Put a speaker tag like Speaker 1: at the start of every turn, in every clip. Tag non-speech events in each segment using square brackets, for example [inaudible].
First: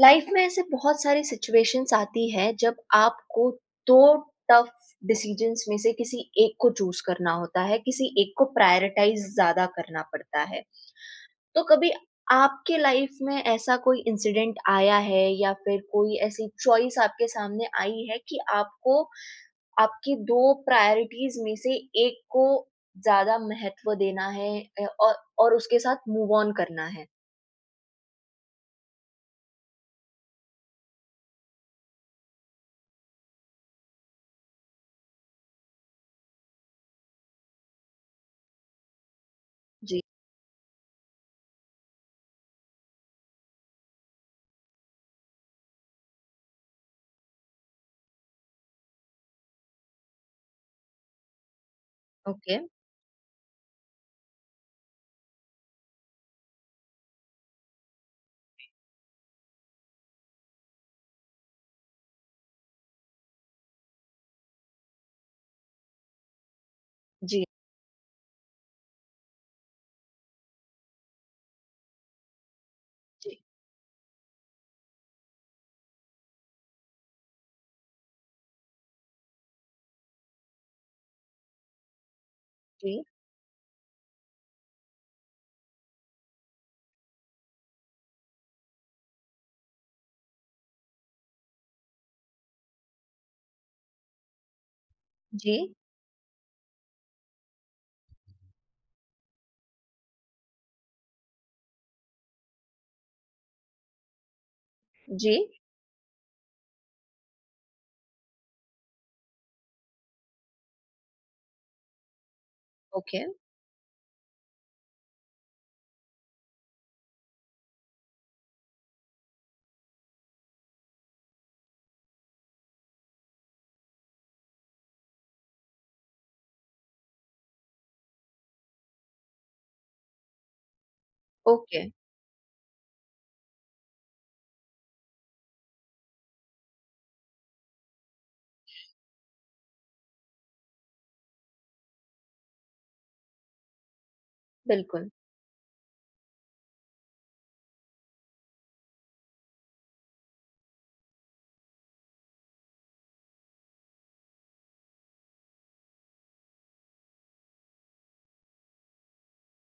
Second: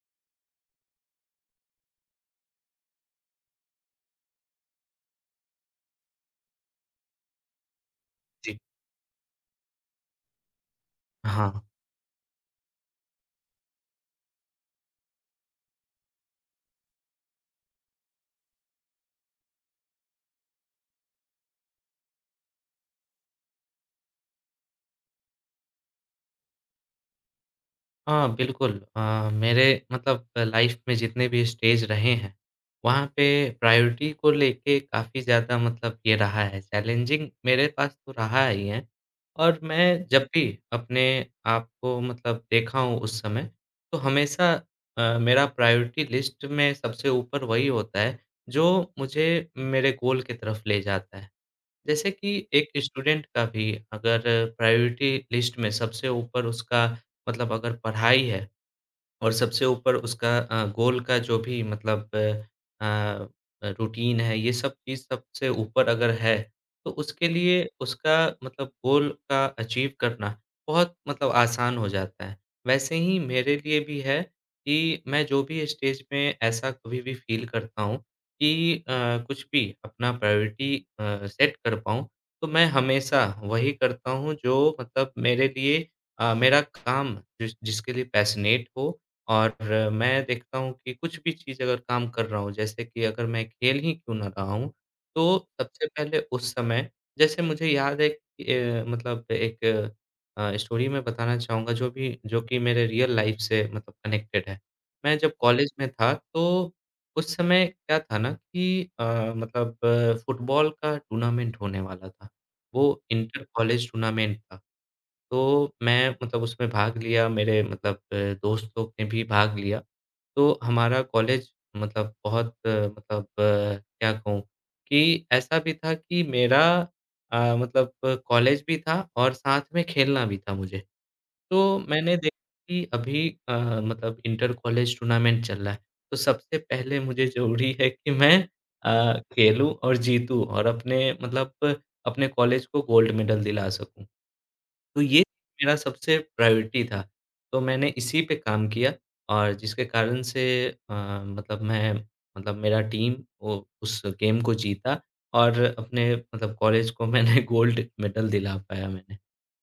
Speaker 1: Life में ऐसे बहुत सारी सिचुएशंस आती है जब आपको दो टफ डिसीजंस में से किसी एक को चूज करना होता है किसी एक को
Speaker 2: जी,
Speaker 1: प्रायोरिटाइज ज्यादा करना पड़ता है।
Speaker 2: हाँ।
Speaker 1: तो कभी आपके लाइफ में ऐसा कोई इंसिडेंट आया है या फिर कोई ऐसी चॉइस आपके सामने आई है कि आपको आपकी दो प्रायोरिटीज में से एक को ज्यादा महत्व देना है और उसके साथ मूव ऑन करना है।
Speaker 2: हाँ, बिल्कुल। मेरे मतलब लाइफ़ में जितने भी स्टेज रहे हैं, वहाँ पे प्रायोरिटी को लेके काफ़ी ज़्यादा मतलब ये रहा है, चैलेंजिंग मेरे पास तो रहा ही है। और
Speaker 1: जी।
Speaker 2: मैं जब भी अपने आप को मतलब देखा हूँ उस समय, तो हमेशा मेरा प्रायोरिटी लिस्ट में सबसे ऊपर वही होता है, जो मुझे मेरे गोल की तरफ ले जाता है। जैसे कि
Speaker 1: ओके।
Speaker 2: एक स्टूडेंट का भी अगर प्रायोरिटी लिस्ट में सबसे ऊपर उसका मतलब अगर पढ़ाई है और सबसे ऊपर उसका गोल का जो भी मतलब अ, रूटीन है, ये सब चीज़ सबसे ऊपर अगर है, तो उसके
Speaker 1: जी।
Speaker 2: लिए उसका मतलब गोल का अचीव करना बहुत मतलब आसान हो जाता है। वैसे ही
Speaker 1: जी।
Speaker 2: मेरे लिए भी है कि मैं जो भी स्टेज में ऐसा कभी भी फ़ील करता हूँ कि कुछ भी अपना प्रायोरिटी सेट कर पाऊँ, तो मैं
Speaker 1: जी।
Speaker 2: हमेशा वही करता हूँ जो मतलब मेरे लिए मेरा काम जिस जिसके लिए पैशनेट हो और मैं देखता हूँ कि कुछ भी चीज़ अगर काम कर रहा हूँ, जैसे कि अगर मैं खेल ही क्यों ना रहा हूँ, तो
Speaker 1: जी।
Speaker 2: सबसे पहले उस समय जैसे मुझे याद है कि, मतलब एक स्टोरी मैं बताना चाहूँगा जो भी जो कि मेरे रियल लाइफ़ से मतलब कनेक्टेड है। मैं जब
Speaker 1: जी।
Speaker 2: कॉलेज में था तो उस समय क्या था ना कि मतलब फुटबॉल का टूर्नामेंट होने वाला था। वो
Speaker 1: ओके,
Speaker 2: इंटर कॉलेज टूर्नामेंट था। तो मैं मतलब उसमें भाग लिया, मेरे मतलब दोस्त लोग ने भी भाग लिया। तो हमारा कॉलेज मतलब बहुत मतलब क्या कहूँ कि ऐसा भी था कि मेरा मतलब कॉलेज भी था और साथ में खेलना भी था मुझे। तो
Speaker 1: ओके,
Speaker 2: मैंने देखा कि अभी मतलब इंटर कॉलेज टूर्नामेंट चल रहा है, तो सबसे पहले मुझे ज़रूरी है कि मैं खेलूँ और जीतूँ और अपने मतलब अपने कॉलेज को गोल्ड मेडल दिला सकूँ। तो
Speaker 1: बिल्कुल,
Speaker 2: ये मेरा सबसे प्रायोरिटी था। तो मैंने इसी पे काम किया और जिसके कारण से अ, मतलब मैं मतलब मेरा टीम वो उस गेम को जीता और अपने मतलब कॉलेज को मैंने [laughs] गोल्ड मेडल दिला पाया मैंने।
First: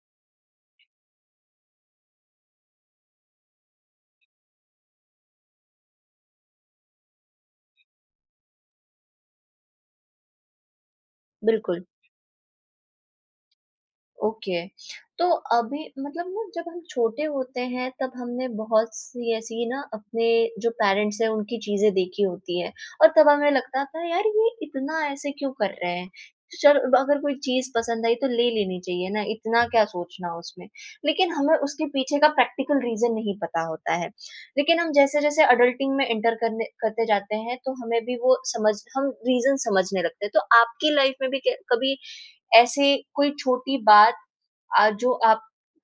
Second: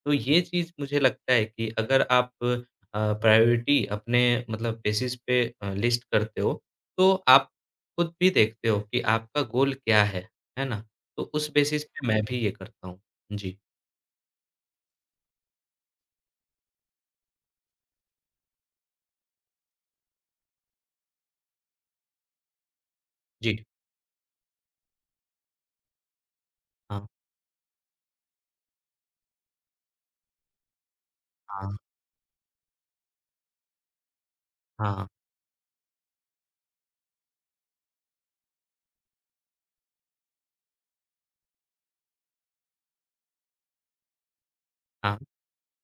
Speaker 2: तो ये चीज़ मुझे लगता है कि अगर आप प्रायोरिटी अपने मतलब बेसिस पे लिस्ट करते हो, तो आप खुद भी देखते हो कि आपका गोल क्या है ना? तो उस
Speaker 1: बिल्कुल।
Speaker 2: बेसिस पे मैं भी ये करता हूँ। जी,
Speaker 1: ओके। तो अभी मतलब ना जब हम छोटे होते हैं तब हमने बहुत-सी ऐसी ना अपने जो पेरेंट्स हैं उनकी चीज़ें देखी होती हैं और तब हमें
Speaker 2: जी।
Speaker 1: लगता था यार ये इतना ऐसे क्यों कर रहे हैं? चल ब
Speaker 2: हाँ,
Speaker 1: अगर कोई चीज़ पसंद आई तो ले लेनी चाहिए ना, इतना क्या सोचना उसमें। लेकिन हमें
Speaker 2: हाँ,
Speaker 1: उसके पीछे का प्रैक्टिकल रीज़न नहीं पता होता है। लेकिन हम
Speaker 2: हाँ।
Speaker 1: जैसे-जैसे अडल्टिंग में एंटर करने करते जाते हैं तो हमें भी वो समझ हम रीज़न समझने लगते हैं। तो आपकी लाइफ में भी क्या कभी ऐसे कोई छोटी बात जो
Speaker 2: हाँ,
Speaker 1: आप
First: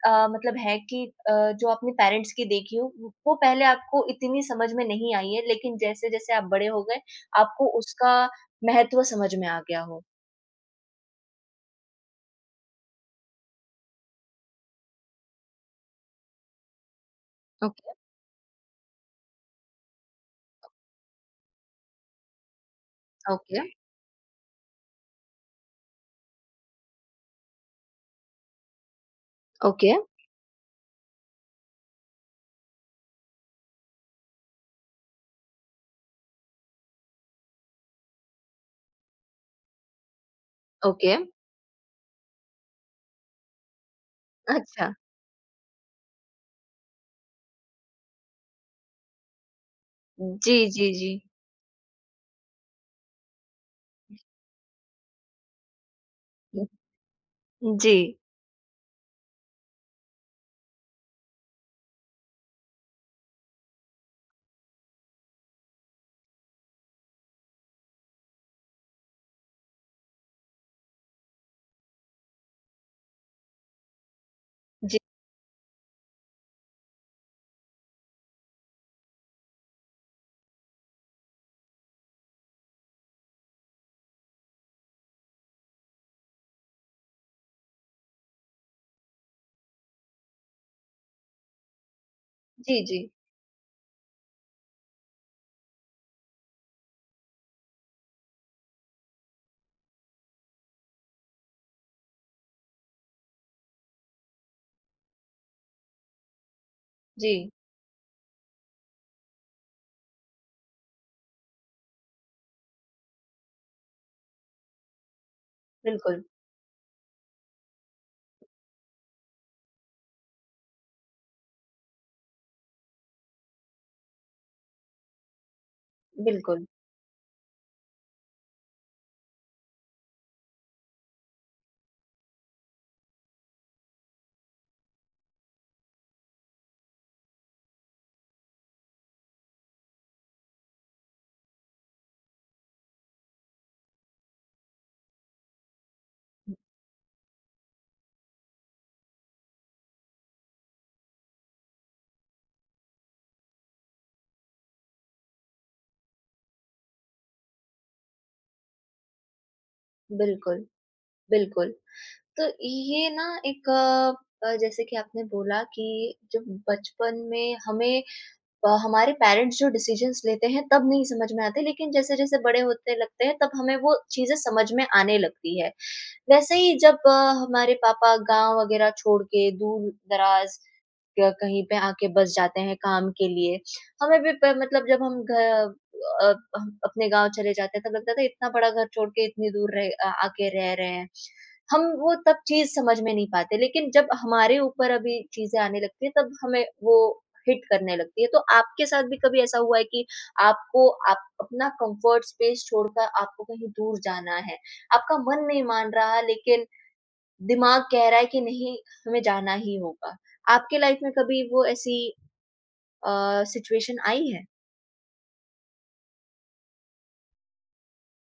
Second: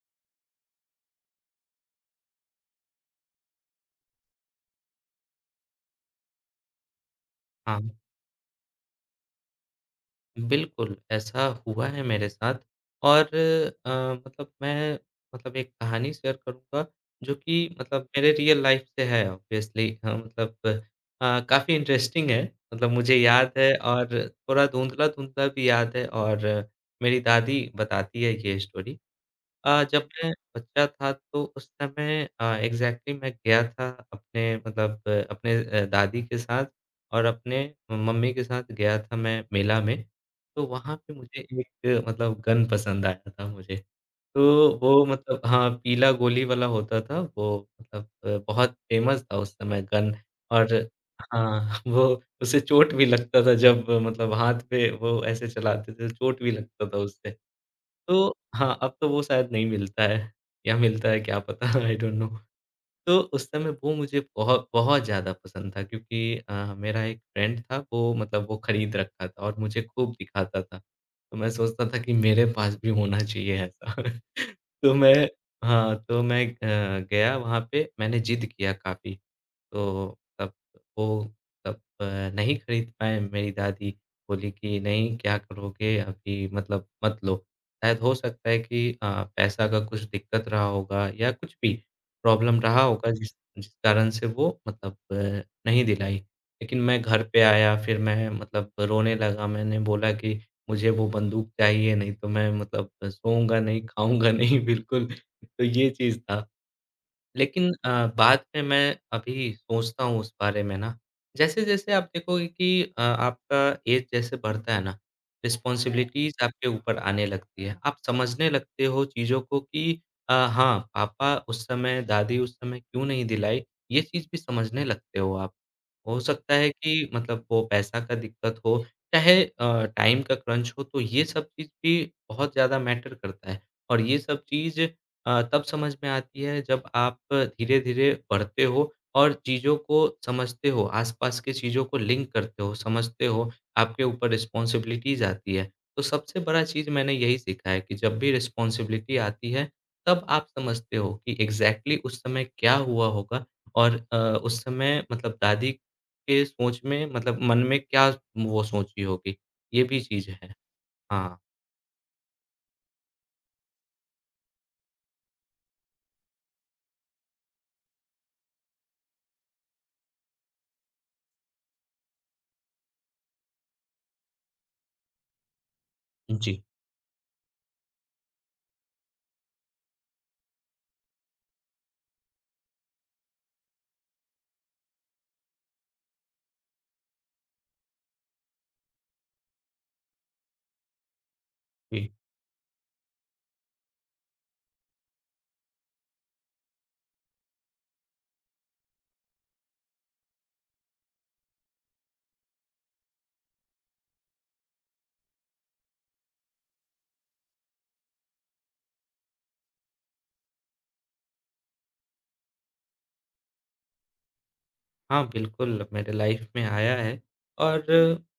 Speaker 1: अ, मतलब है कि अ, जो आपने पेरेंट्स की देखी हो, वो पहले आपको इतनी समझ में नहीं आई है, लेकिन जैसे-जैसे आप बड़े हो गए, आपको
Speaker 2: हाँ।
Speaker 1: उसका महत्व समझ में आ गया हो?
Speaker 2: बिल्कुल, ऐसा हुआ है मेरे साथ। और अ, मतलब मैं मतलब एक कहानी शेयर करूँगा जो कि
Speaker 1: ओके,
Speaker 2: मतलब मेरे रियल लाइफ़ से है ऑब्वियसली। मतलब काफ़ी इंटरेस्टिंग है। मतलब मुझे याद
Speaker 1: ओके,
Speaker 2: है और थोड़ा धुंधला-धुंधला भी याद है और मेरी दादी बताती है ये स्टोरी।
Speaker 1: ओके,
Speaker 2: जब मैं बच्चा था तो उस समय एग्ज़ैक्टली मैं गया था अपने मतलब अपने दादी के साथ और अपने मम्मी के साथ गया था मैं मेला में। तो वहाँ पे
Speaker 1: ओके।
Speaker 2: मुझे एक मतलब गन पसंद आया था मुझे। तो
Speaker 1: अच्छा।
Speaker 2: वो मतलब हाँ, पीला गोली वाला होता था वो मतलब बहुत फ़ेमस था उस समय गन।
Speaker 1: जी,
Speaker 2: और
Speaker 1: जी, जी।
Speaker 2: हाँ, [laughs] वो उससे चोट भी लगता था जब मतलब हाथ पे वो ऐसे चलाते थे, चोट भी लगता था उससे।
Speaker 1: जी।
Speaker 2: तो हाँ, अब तो वो शायद नहीं मिलता है या मिलता है क्या पता [laughs] आई डोंट नो। तो उस समय वो मुझे बहुत बहुत ज़्यादा पसंद था क्योंकि मेरा एक फ्रेंड था वो मतलब वो खरीद रखा था और मुझे खूब दिखाता था। तो मैं सोचता था कि मेरे पास भी होना चाहिए ऐसा। [laughs] तो
Speaker 1: जी,
Speaker 2: मैं हाँ, तो मैं गया वहाँ पे मैंने ज़िद किया काफ़ी। तो तब वो तब नहीं खरीद पाए मेरी दादी बोली कि नहीं क्या करोगे अभी मतलब मत लो। शायद हो सकता है कि पैसा का कुछ दिक्कत रहा होगा या कुछ भी प्रॉब्लम रहा
Speaker 1: जी, जी,
Speaker 2: होगा जिस जिस कारण से वो मतलब नहीं दिलाई। लेकिन मैं घर पे आया फिर मैं मतलब रोने लगा मैंने बोला कि मुझे वो बंदूक चाहिए नहीं तो मैं मतलब सोऊँगा नहीं, खाऊँगा नहीं [laughs] बिल्कुल, तो ये चीज़ था।
Speaker 1: जी।
Speaker 2: लेकिन बाद में मैं अभी सोचता हूँ उस बारे में ना, जैसे-जैसे आप देखोगे कि आपका एज जैसे बढ़ता है ना, हुँ।
Speaker 1: बिल्कुल,
Speaker 2: रिस्पॉन्सिबिलिटीज़ आपके ऊपर आने लगती है। आप समझने लगते हो चीज़ों को कि हाँ, पापा उस समय, दादी उस समय क्यों नहीं दिलाई, ये चीज़ भी समझने लगते हो आप। हो सकता
Speaker 1: बिल्कुल,
Speaker 2: है कि मतलब वो पैसा का दिक्कत हो, चाहे टाइम का क्रंच हो, तो ये सब चीज़ भी बहुत ज़्यादा मैटर करता है और ये सब चीज़ तब समझ में आती है जब आप धीरे-धीरे बढ़ते हो और चीज़ों को समझते हो, आस-पास की चीज़ों को लिंक करते हो, समझते हो, आपके ऊपर रिस्पॉन्सिबिलिटीज़ आती है। तो सबसे बड़ा चीज़ मैंने यही सीखा है कि जब भी रिस्पॉन्सिबिलिटी आती है, तब आप समझते हो कि एग्ज़ैक्टली उस समय क्या हुआ होगा और उस समय मतलब दादी के सोच में मतलब मन में क्या वो सोची होगी, ये भी चीज़ है।
Speaker 1: बिल्कुल,
Speaker 2: हाँ,
Speaker 1: बिल्कुल। तो ये ना एक जैसे कि आपने बोला कि जब बचपन में हमें हमारे पेरेंट्स जो डिसीजंस लेते हैं तब नहीं समझ में आते लेकिन जैसे-जैसे बड़े होते लगते हैं तब हमें वो चीज़ें समझ में आने लगती है। वैसे
Speaker 2: जी,
Speaker 1: ही जब हमारे पापा गाँव वगैरह छोड़ के दूर-दराज क कहीं पे आके बस जाते हैं काम के लिए। हमें भी प मतलब जब हम अ, हम अपने गाँव चले जाते हैं तब लगता था इतना बड़ा घर छोड़ के इतनी दूर आके रह रहे हैं। हम
Speaker 2: जी।
Speaker 1: वो तब चीज़ समझ में नहीं पाते लेकिन जब हमारे ऊपर अभी चीज़ें आने लगती है तब हमें वो हिट करने लगती है। तो आपके साथ भी कभी ऐसा हुआ है कि आपको आप अपना कम्फर्ट स्पेस छोड़कर आपको कहीं दूर जाना है? आपका मन नहीं मान रहा लेकिन दिमाग कह रहा है कि नहीं हमें जाना ही होगा। आपके लाइफ में कभी वो ऐसी सिचुएशन आई है?
Speaker 2: हाँ, बिल्कुल, मेरे लाइफ़ में आया है और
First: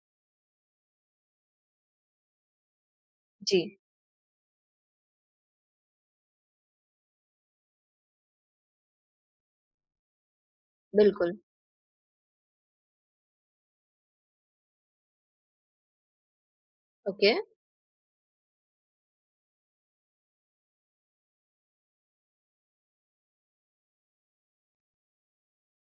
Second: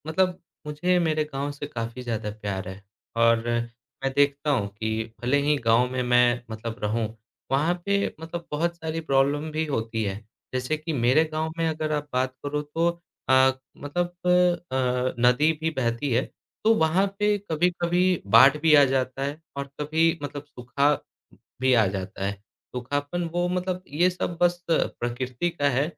Speaker 2: मतलब मुझे मेरे गाँव से काफ़ी ज़्यादा प्यार है। और
Speaker 1: जी,
Speaker 2: मैं देखता हूँ कि भले ही गाँव में मैं मतलब रहूँ, वहाँ पे मतलब बहुत सारी प्रॉब्लम भी होती है। जैसे कि मेरे
Speaker 1: बिल्कुल।
Speaker 2: गाँव में अगर आप बात करो तो मतलब नदी भी बहती है, तो वहाँ
Speaker 1: ओके।
Speaker 2: पे कभी-कभी बाढ़ भी आ जाता है और कभी मतलब सूखा भी आ जाता है। सूखापन वो मतलब ये सब बस प्रकृति का है,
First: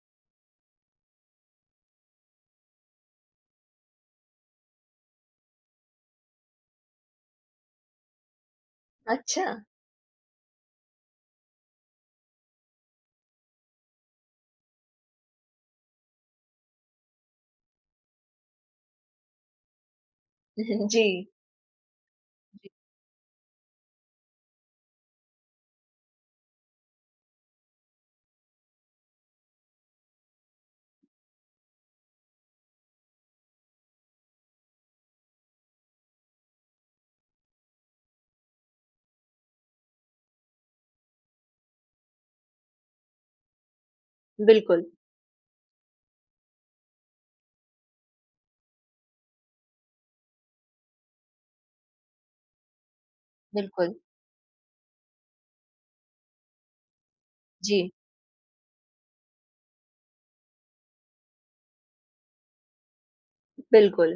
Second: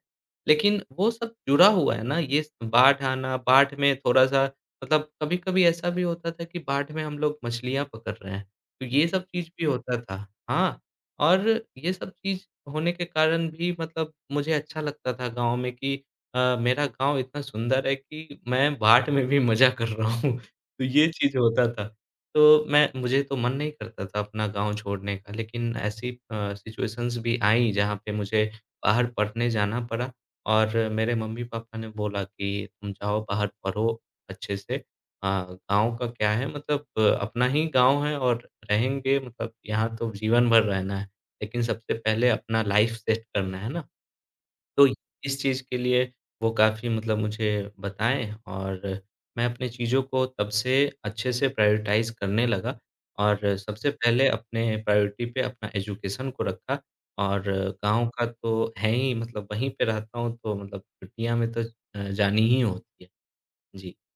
Speaker 2: लेकिन वो सब जुड़ा हुआ है ना, ये बाढ़ आना, बाढ़ में थोड़ा-सा मतलब कभी-कभी ऐसा भी होता था कि बाढ़ में हम लोग मछलियाँ पकड़ रहे हैं, तो ये सब
Speaker 1: अच्छा।
Speaker 2: चीज़ भी हुँ। होता था। हाँ, और ये सब चीज़ होने के कारण भी मतलब मुझे अच्छा लगता था गाँव में कि मेरा गाँव इतना सुंदर है कि मैं बाढ़ में भी मज़ा कर रहा हूँ, [laughs] तो
Speaker 1: [laughs]
Speaker 2: ये
Speaker 1: जी,
Speaker 2: चीज़ होता था। तो
Speaker 1: जी।
Speaker 2: मैं मुझे तो मन नहीं करता था अपना गाँव छोड़ने का, लेकिन ऐसी सिचुएशंस भी आईं, जहाँ पे मुझे बाहर पढ़ने जाना पड़ा। और मेरे मम्मी-पापा ने बोला कि तुम जाओ बाहर पढ़ो अच्छे से। गाँव का क्या है मतलब अपना ही गाँव है और रहेंगे मतलब यहाँ तो जीवन भर रहना है। लेकिन सबसे पहले अपना लाइफ़ सेट करना है ना? तो
Speaker 1: बिल्कुल,
Speaker 2: इस चीज़ के लिए वो काफ़ी मतलब मुझे बताएँ और मैं अपनी चीज़ों को तब से अच्छे से प्रायोरिटाइज़ करने लगा और सबसे
Speaker 1: बिल्कुल।
Speaker 2: पहले अपने प्रायोरिटी पे अपना एजुकेशन को रखा और
Speaker 1: जी,
Speaker 2: गाँव का तो है ही मतलब वहीं पे रहता हूँ तो मतलब छुट्टियाँ में तो जानी ही होती है। जी,
Speaker 1: बिल्कुल।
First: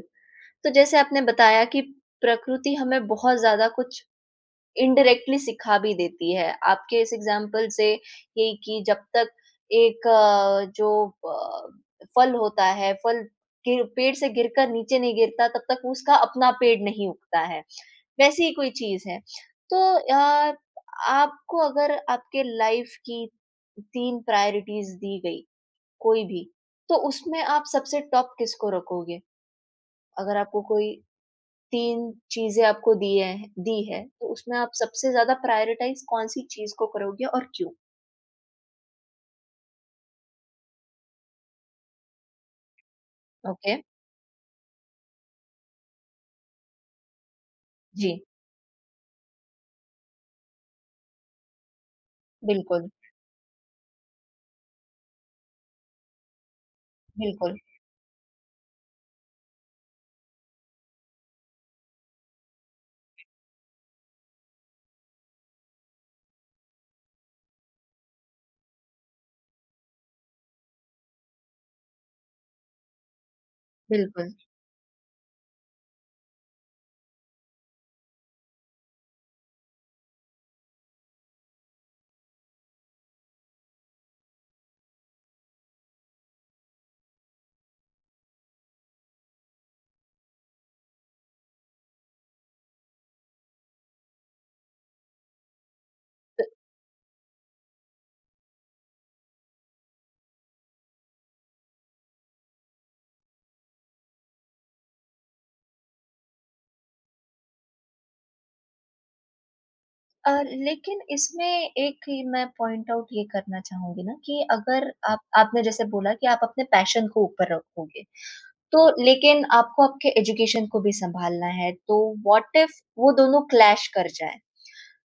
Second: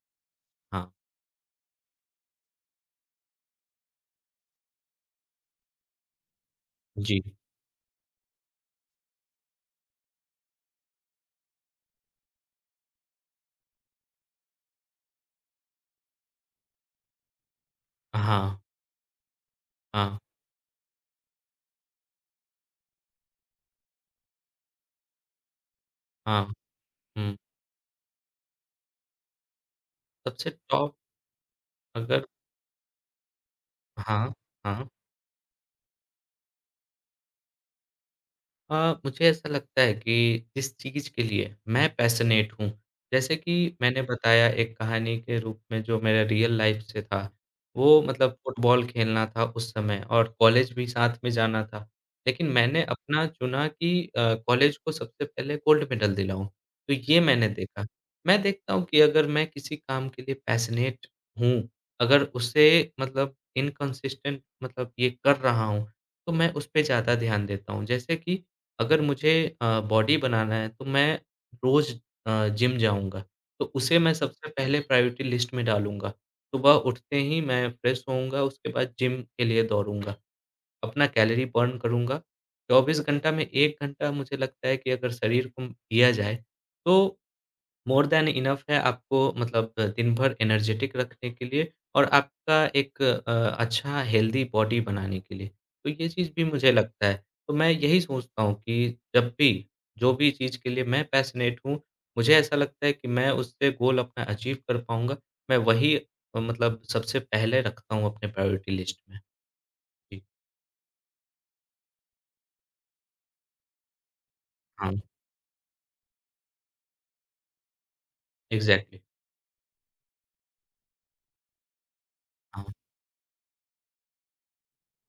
Speaker 1: तो
Speaker 2: हाँ।
Speaker 1: जैसे आपने बताया कि प्रकृति हमें बहुत ज़्यादा कुछ इनडायरेक्टली सिखा भी देती है। आपके इस
Speaker 2: जी।
Speaker 1: एग्ज़ाम्पल से ये कि जब तक एक अ, फल होता है, फल गिर पेड़ से गिरकर नीचे नहीं गिरता, तब तक उसका अपना पेड़ नहीं उगता है। वैसी ही
Speaker 2: हाँ,
Speaker 1: कोई चीज़ है। तो
Speaker 2: हाँ,
Speaker 1: अ, आपको अगर आपके लाइफ़ की 3 प्रायोरिटीज़ दी गई, कोई भी,
Speaker 2: हाँ।
Speaker 1: तो
Speaker 2: हुँ,
Speaker 1: उसमें आप सबसे टॉप किसको रखोगे? अगर
Speaker 2: सबसे
Speaker 1: आपको कोई
Speaker 2: टॉप
Speaker 1: 3
Speaker 2: अगर
Speaker 1: चीज़ें आपको दिए हैं दी है, तो
Speaker 2: हाँ,
Speaker 1: उसमें आप
Speaker 2: हाँ।
Speaker 1: सबसे ज़्यादा प्रायोरिटाइज़ कौन-सी चीज़ को करोगे और क्यों?
Speaker 2: अ, मुझे ऐसा लगता है कि जिस चीज़ के लिए मैं पैशनेट हूँ, जैसे कि
Speaker 1: ओके,
Speaker 2: मैंने बताया एक कहानी के रूप में जो मेरा रियल लाइफ़ से था, वो
Speaker 1: जी,
Speaker 2: मतलब फुटबॉल खेलना था उस समय और कॉलेज भी साथ में जाना था। लेकिन मैंने
Speaker 1: बिल्कुल,
Speaker 2: अपना चुना कि कॉलेज को सबसे पहले गोल्ड मेडल दिलाऊँ, तो ये मैंने
Speaker 1: बिल्कुल,
Speaker 2: देखा। मैं देखता हूँ कि अगर मैं किसी काम के लिए पैशनेट हूँ, अगर उसे मतलब इनकंसिस्टेंट मतलब ये कर रहा हूँ, तो मैं उस पे ज़्यादा ध्यान देता हूँ। जैसे कि अगर मुझे बॉडी बनाना है तो मैं रोज़ जिम जाऊँगा, तो उसे मैं
Speaker 1: बिल्कुल।
Speaker 2: सबसे पहले प्रायोरिटी लिस्ट में डालूँगा। सुबह उठते ही मैं फ्रेश होऊँगा, उसके बाद जिम के लिए दौड़ूँगा, अपना कैलोरी बर्न करूँगा। 24 घंटा में 1 घंटा मुझे लगता है कि अगर शरीर को दिया जाए, तो मोर दैन इनफ है आपको मतलब दिन भर एनर्जेटिक रखने के लिए और आपका एक अच्छा हेल्दी बॉडी बनाने के लिए। तो ये चीज़ भी
Speaker 1: त
Speaker 2: मुझे लगता है। तो मैं यही सोचता हूँ कि जब भी, जो भी चीज़ के लिए मैं पैशनेट हूँ, मुझे ऐसा लगता है कि मैं उससे गोल अपना अचीव कर पाऊँगा। मैं वही मतलब सबसे पहले रखता हूँ अपने प्रायोरिटी लिस्ट में। जी,
Speaker 1: लेकिन इसमें एक ही मैं पॉइंट आउट ये करना चाहूँगी ना कि अगर
Speaker 2: हाँ,
Speaker 1: आप आपने जैसे बोला कि आप अपने पैशन को ऊपर रखोगे, तो
Speaker 2: एग्ज़ैक्टली।
Speaker 1: लेकिन आपको आपके एजुकेशन को भी सँभालना है, तो व्हाट
Speaker 2: हाँ,
Speaker 1: इफ वो दोनों क्लैश कर जाएँ?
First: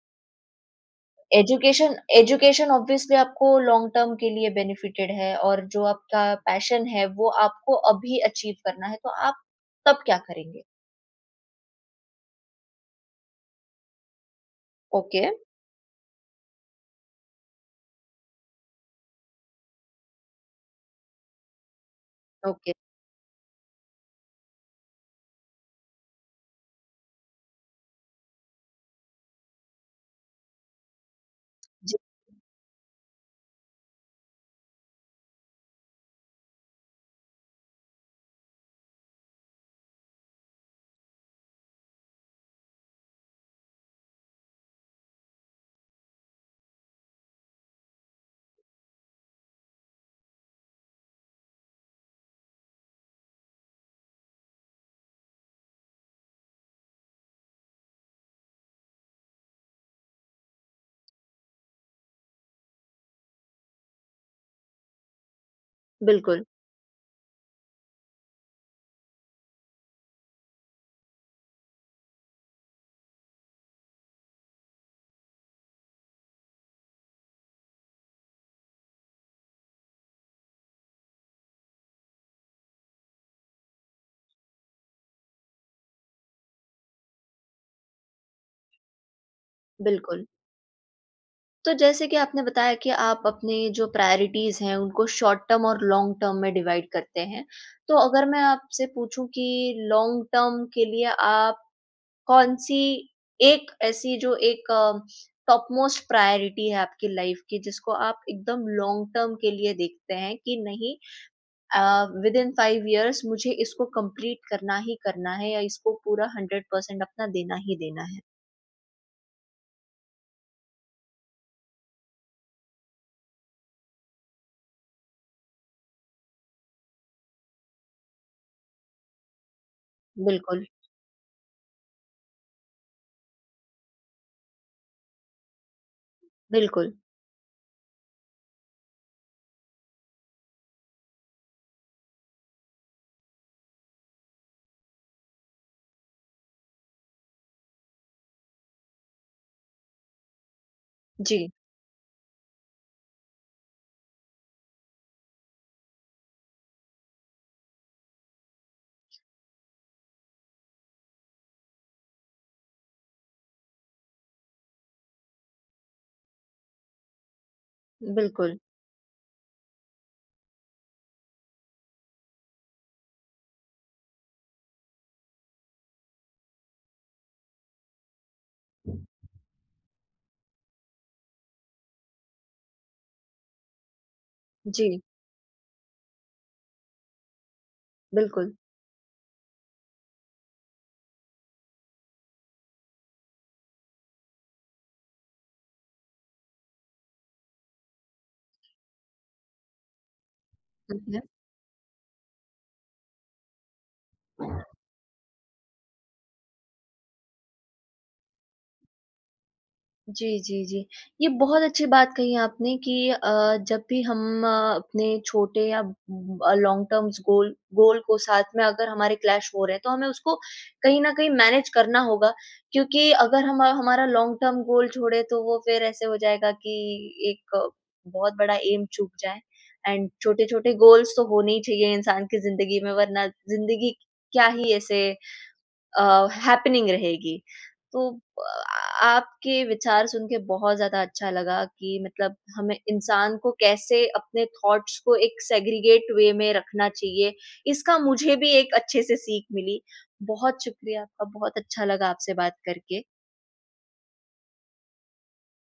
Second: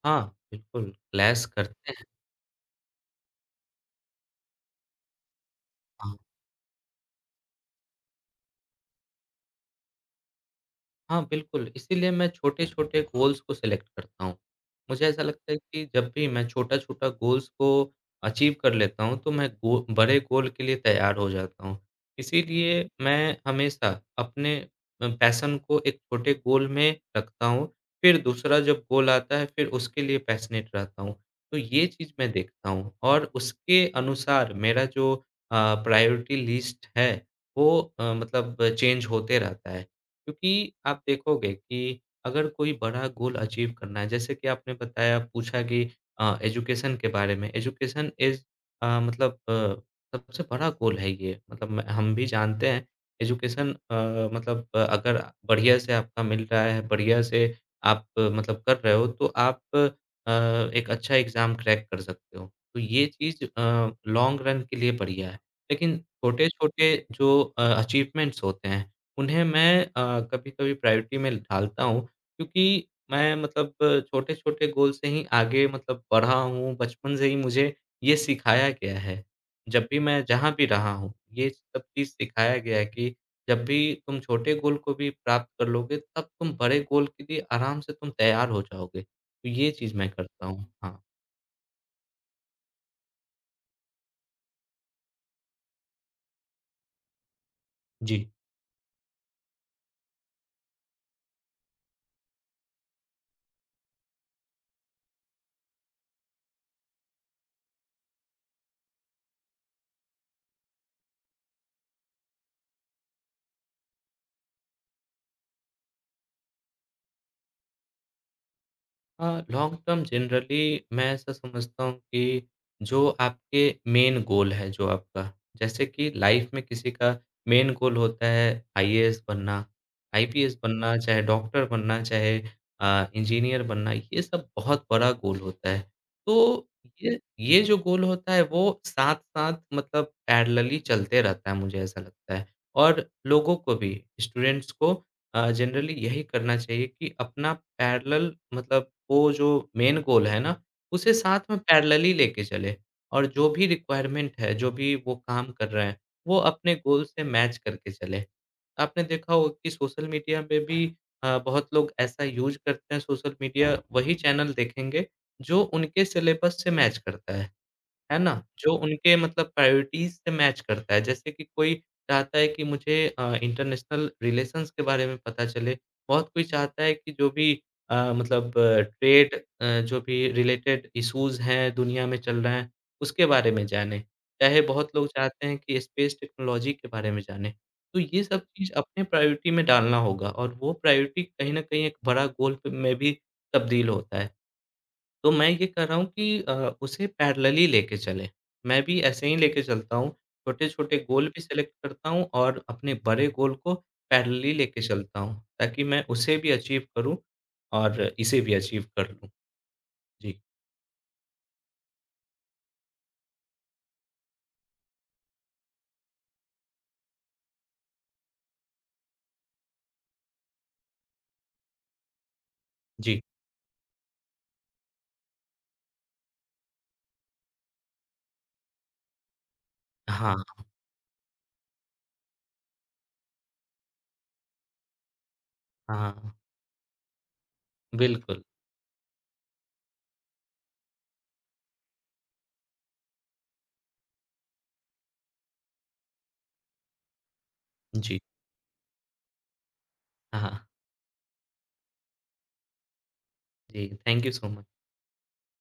Speaker 2: हाँ, बिल्कुल क्लैश करते
Speaker 1: एजुकेशन
Speaker 2: हैं।
Speaker 1: एजुकेशन ऑब्वियसली आपको लॉन्ग टर्म के लिए बेनिफिटेड है और जो
Speaker 2: हाँ।
Speaker 1: आपका पैशन है वो आपको अभी अचीव करना है, तो आप तब क्या करेंगे?
Speaker 2: हाँ, बिल्कुल, इसीलिए मैं छोटे-छोटे गोल्स को सेलेक्ट करता हूँ। मुझे ऐसा
Speaker 1: ओके,
Speaker 2: लगता है कि जब भी मैं छोटा-छोटा गोल्स को अचीव कर लेता हूँ, तो मैं गो बड़े गोल के लिए तैयार हो जाता हूँ।
Speaker 1: ओके।
Speaker 2: इसीलिए मैं हमेशा अपने पैशन को एक छोटे गोल में रखता हूँ, फिर दूसरा जब गोल आता है, फिर उसके लिए पैशनेट रहता हूँ। तो ये
Speaker 1: जी,
Speaker 2: चीज़ मैं देखता हूँ और उसके अनुसार मेरा जो अ, प्रायोरिटी लिस्ट है, वो मतलब चेंज होते रहता है। क्योंकि आप देखोगे कि अगर कोई बड़ा गोल अचीव करना है, जैसे कि आपने बताया पूछा कि एजुकेशन के बारे में, एजुकेशन इज़ मतलब सबसे बड़ा गोल है ये। मतलब मैं हम भी जानते हैं एजुकेशन मतलब अगर बढ़िया से आपका मिल रहा है, बढ़िया से आप मतलब कर रहे हो, तो आप एक अच्छा एग्ज़ाम क्रैक कर सकते हो। तो ये चीज़ लॉन्ग रन के लिए बढ़िया है। लेकिन
Speaker 1: बिल्कुल,
Speaker 2: छोटे-छोटे जो अचीवमेंट्स होते हैं उन्हें मैं कभी-कभी प्रायोरिटी में ढालता हूँ क्योंकि मैं मतलब छोटे-छोटे गोल से ही आगे मतलब बढ़ा हूँ, बचपन से ही मुझे ये सिखाया गया है। जब भी मैं जहाँ भी रहा हूँ, ये सब चीज़ सिखाया गया है कि जब भी तुम छोटे गोल को भी प्राप्त कर लोगे, तब तुम बड़े गोल के लिए आराम से तुम तैयार हो जाओगे। तो ये चीज़ मैं
Speaker 1: बिल्कुल।
Speaker 2: करता हूँ। हाँ,
Speaker 1: तो जैसे कि आपने बताया कि आप अपने जो प्रायोरिटीज़ हैं उनको शॉर्ट टर्म और लॉन्ग टर्म में डिवाइड करते हैं। तो
Speaker 2: जी।
Speaker 1: अगर मैं आपसे पूछूँ कि लॉन्ग टर्म के लिए आप कौन-सी एक ऐसी जो एक टॉप मोस्ट प्रायोरिटी है आपकी लाइफ की जिसको आप एकदम लॉन्ग टर्म के लिए देखते हैं कि नहीं विद इन 5 इयर्स मुझे इसको कंप्लीट करना ही करना है या इसको पूरा 100% अपना देना ही देना है?
Speaker 2: अ, लॉन्ग टर्म जनरली मैं ऐसा समझता हूँ कि जो आपके मेन गोल है जो आपका, जैसे कि लाइफ में किसी का मेन गोल होता है आईएएस बनना, आईपीएस
Speaker 1: बिल्कुल,
Speaker 2: बनना, चाहे डॉक्टर बनना, चाहे इंजीनियर बनना, ये सब बहुत बड़ा गोल होता है। तो
Speaker 1: बिल्कुल।
Speaker 2: ये जो गोल होता है वो साथ-साथ मतलब पैरेलली चलते रहता है मुझे ऐसा लगता है। और लोगों को भी स्टूडेंट्स को जनरली यही करना चाहिए कि अपना पैरेलल मतलब वो जो मेन गोल है ना, उसे साथ
Speaker 1: जी,
Speaker 2: में पैरेलली लेके चले और जो भी रिक्वायरमेंट है, जो भी वो काम कर रहे हैं, वो अपने गोल से मैच करके चले। आपने देखा होगा कि सोशल मीडिया पे भी बहुत लोग ऐसा यूज़ करते हैं सोशल मीडिया वही चैनल देखेंगे, जो उनके सिलेबस से मैच करता है। है ना?
Speaker 1: बिल्कुल।
Speaker 2: जो उनके मतलब प्रायोरिटीज़ से मैच करता है। जैसे कि कोई चाहता है कि मुझे इंटरनेशनल रिलेशंस के बारे में पता चले। बहुत कोई चाहता है कि जो भी मतलब ट्रेड जो भी रिलेटेड इश्यूज़ हैं, दुनिया में चल रहे हैं, उसके बारे में जाने। चाहे बहुत
Speaker 1: जी,
Speaker 2: लोग चाहते हैं कि स्पेस टेक्नोलॉजी के बारे में जाने। तो ये सब
Speaker 1: बिल्कुल।
Speaker 2: चीज़ अपने प्रायोरिटी में डालना होगा और वो प्रायोरिटी कहीं न कहीं एक बड़ा गोल प में भी तब्दील होता है। तो मैं ये कर रहा हूँ कि उसे पैरेलली लेके चलें। मैं भी ऐसे ही लेके चलता हूँ, छोटे-छोटे गोल भी सेलेक्ट करता हूँ और अपने बड़े गोल को पैरेलली लेके चलता हूँ, ताकि मैं उसे भी अचीव करूँ और इसे भी अचीव कर लूँ।
Speaker 1: जी,
Speaker 2: जी,
Speaker 1: जी, जी। ये बहुत अच्छी बात कही आपने कि जब भी हम अपने छोटे या लॉन्ग टर्म्स गोल गोल को साथ में अगर हमारे क्लैश हो रहे हैं, तो हमें उसको कहीं न कहीं मैनेज करना होगा क्योंकि
Speaker 2: जी।
Speaker 1: अगर हम हमारा लॉन्ग टर्म गोल छोड़े, तो वो फिर ऐसे हो जाएगा कि एक बहुत बड़ा एम चूक जाए एंड
Speaker 2: हाँ,
Speaker 1: छोटे-छोटे गोल्स तो होने ही चाहिए इंसान की ज़िंदगी में, वरना ज़िंदगी क्या ही ऐसे
Speaker 2: हाँ,
Speaker 1: हैपनिंग रहेगी। तो
Speaker 2: बिल्कुल।
Speaker 1: अ, आपके विचार सुन के बहुत ज़्यादा अच्छा लगा कि मतलब हमें इंसान को कैसे अपने थॉट्स को एक सेग्रीगेट वे में रखना चाहिए, इसका
Speaker 2: जी,
Speaker 1: मुझे भी एक अच्छे से सीख मिली।
Speaker 2: हाँ,
Speaker 1: बहुत शुक्रिया आपका, बहुत अच्छा लगा आपसे बात करके।
Speaker 2: जी, थैंक यू सो मच।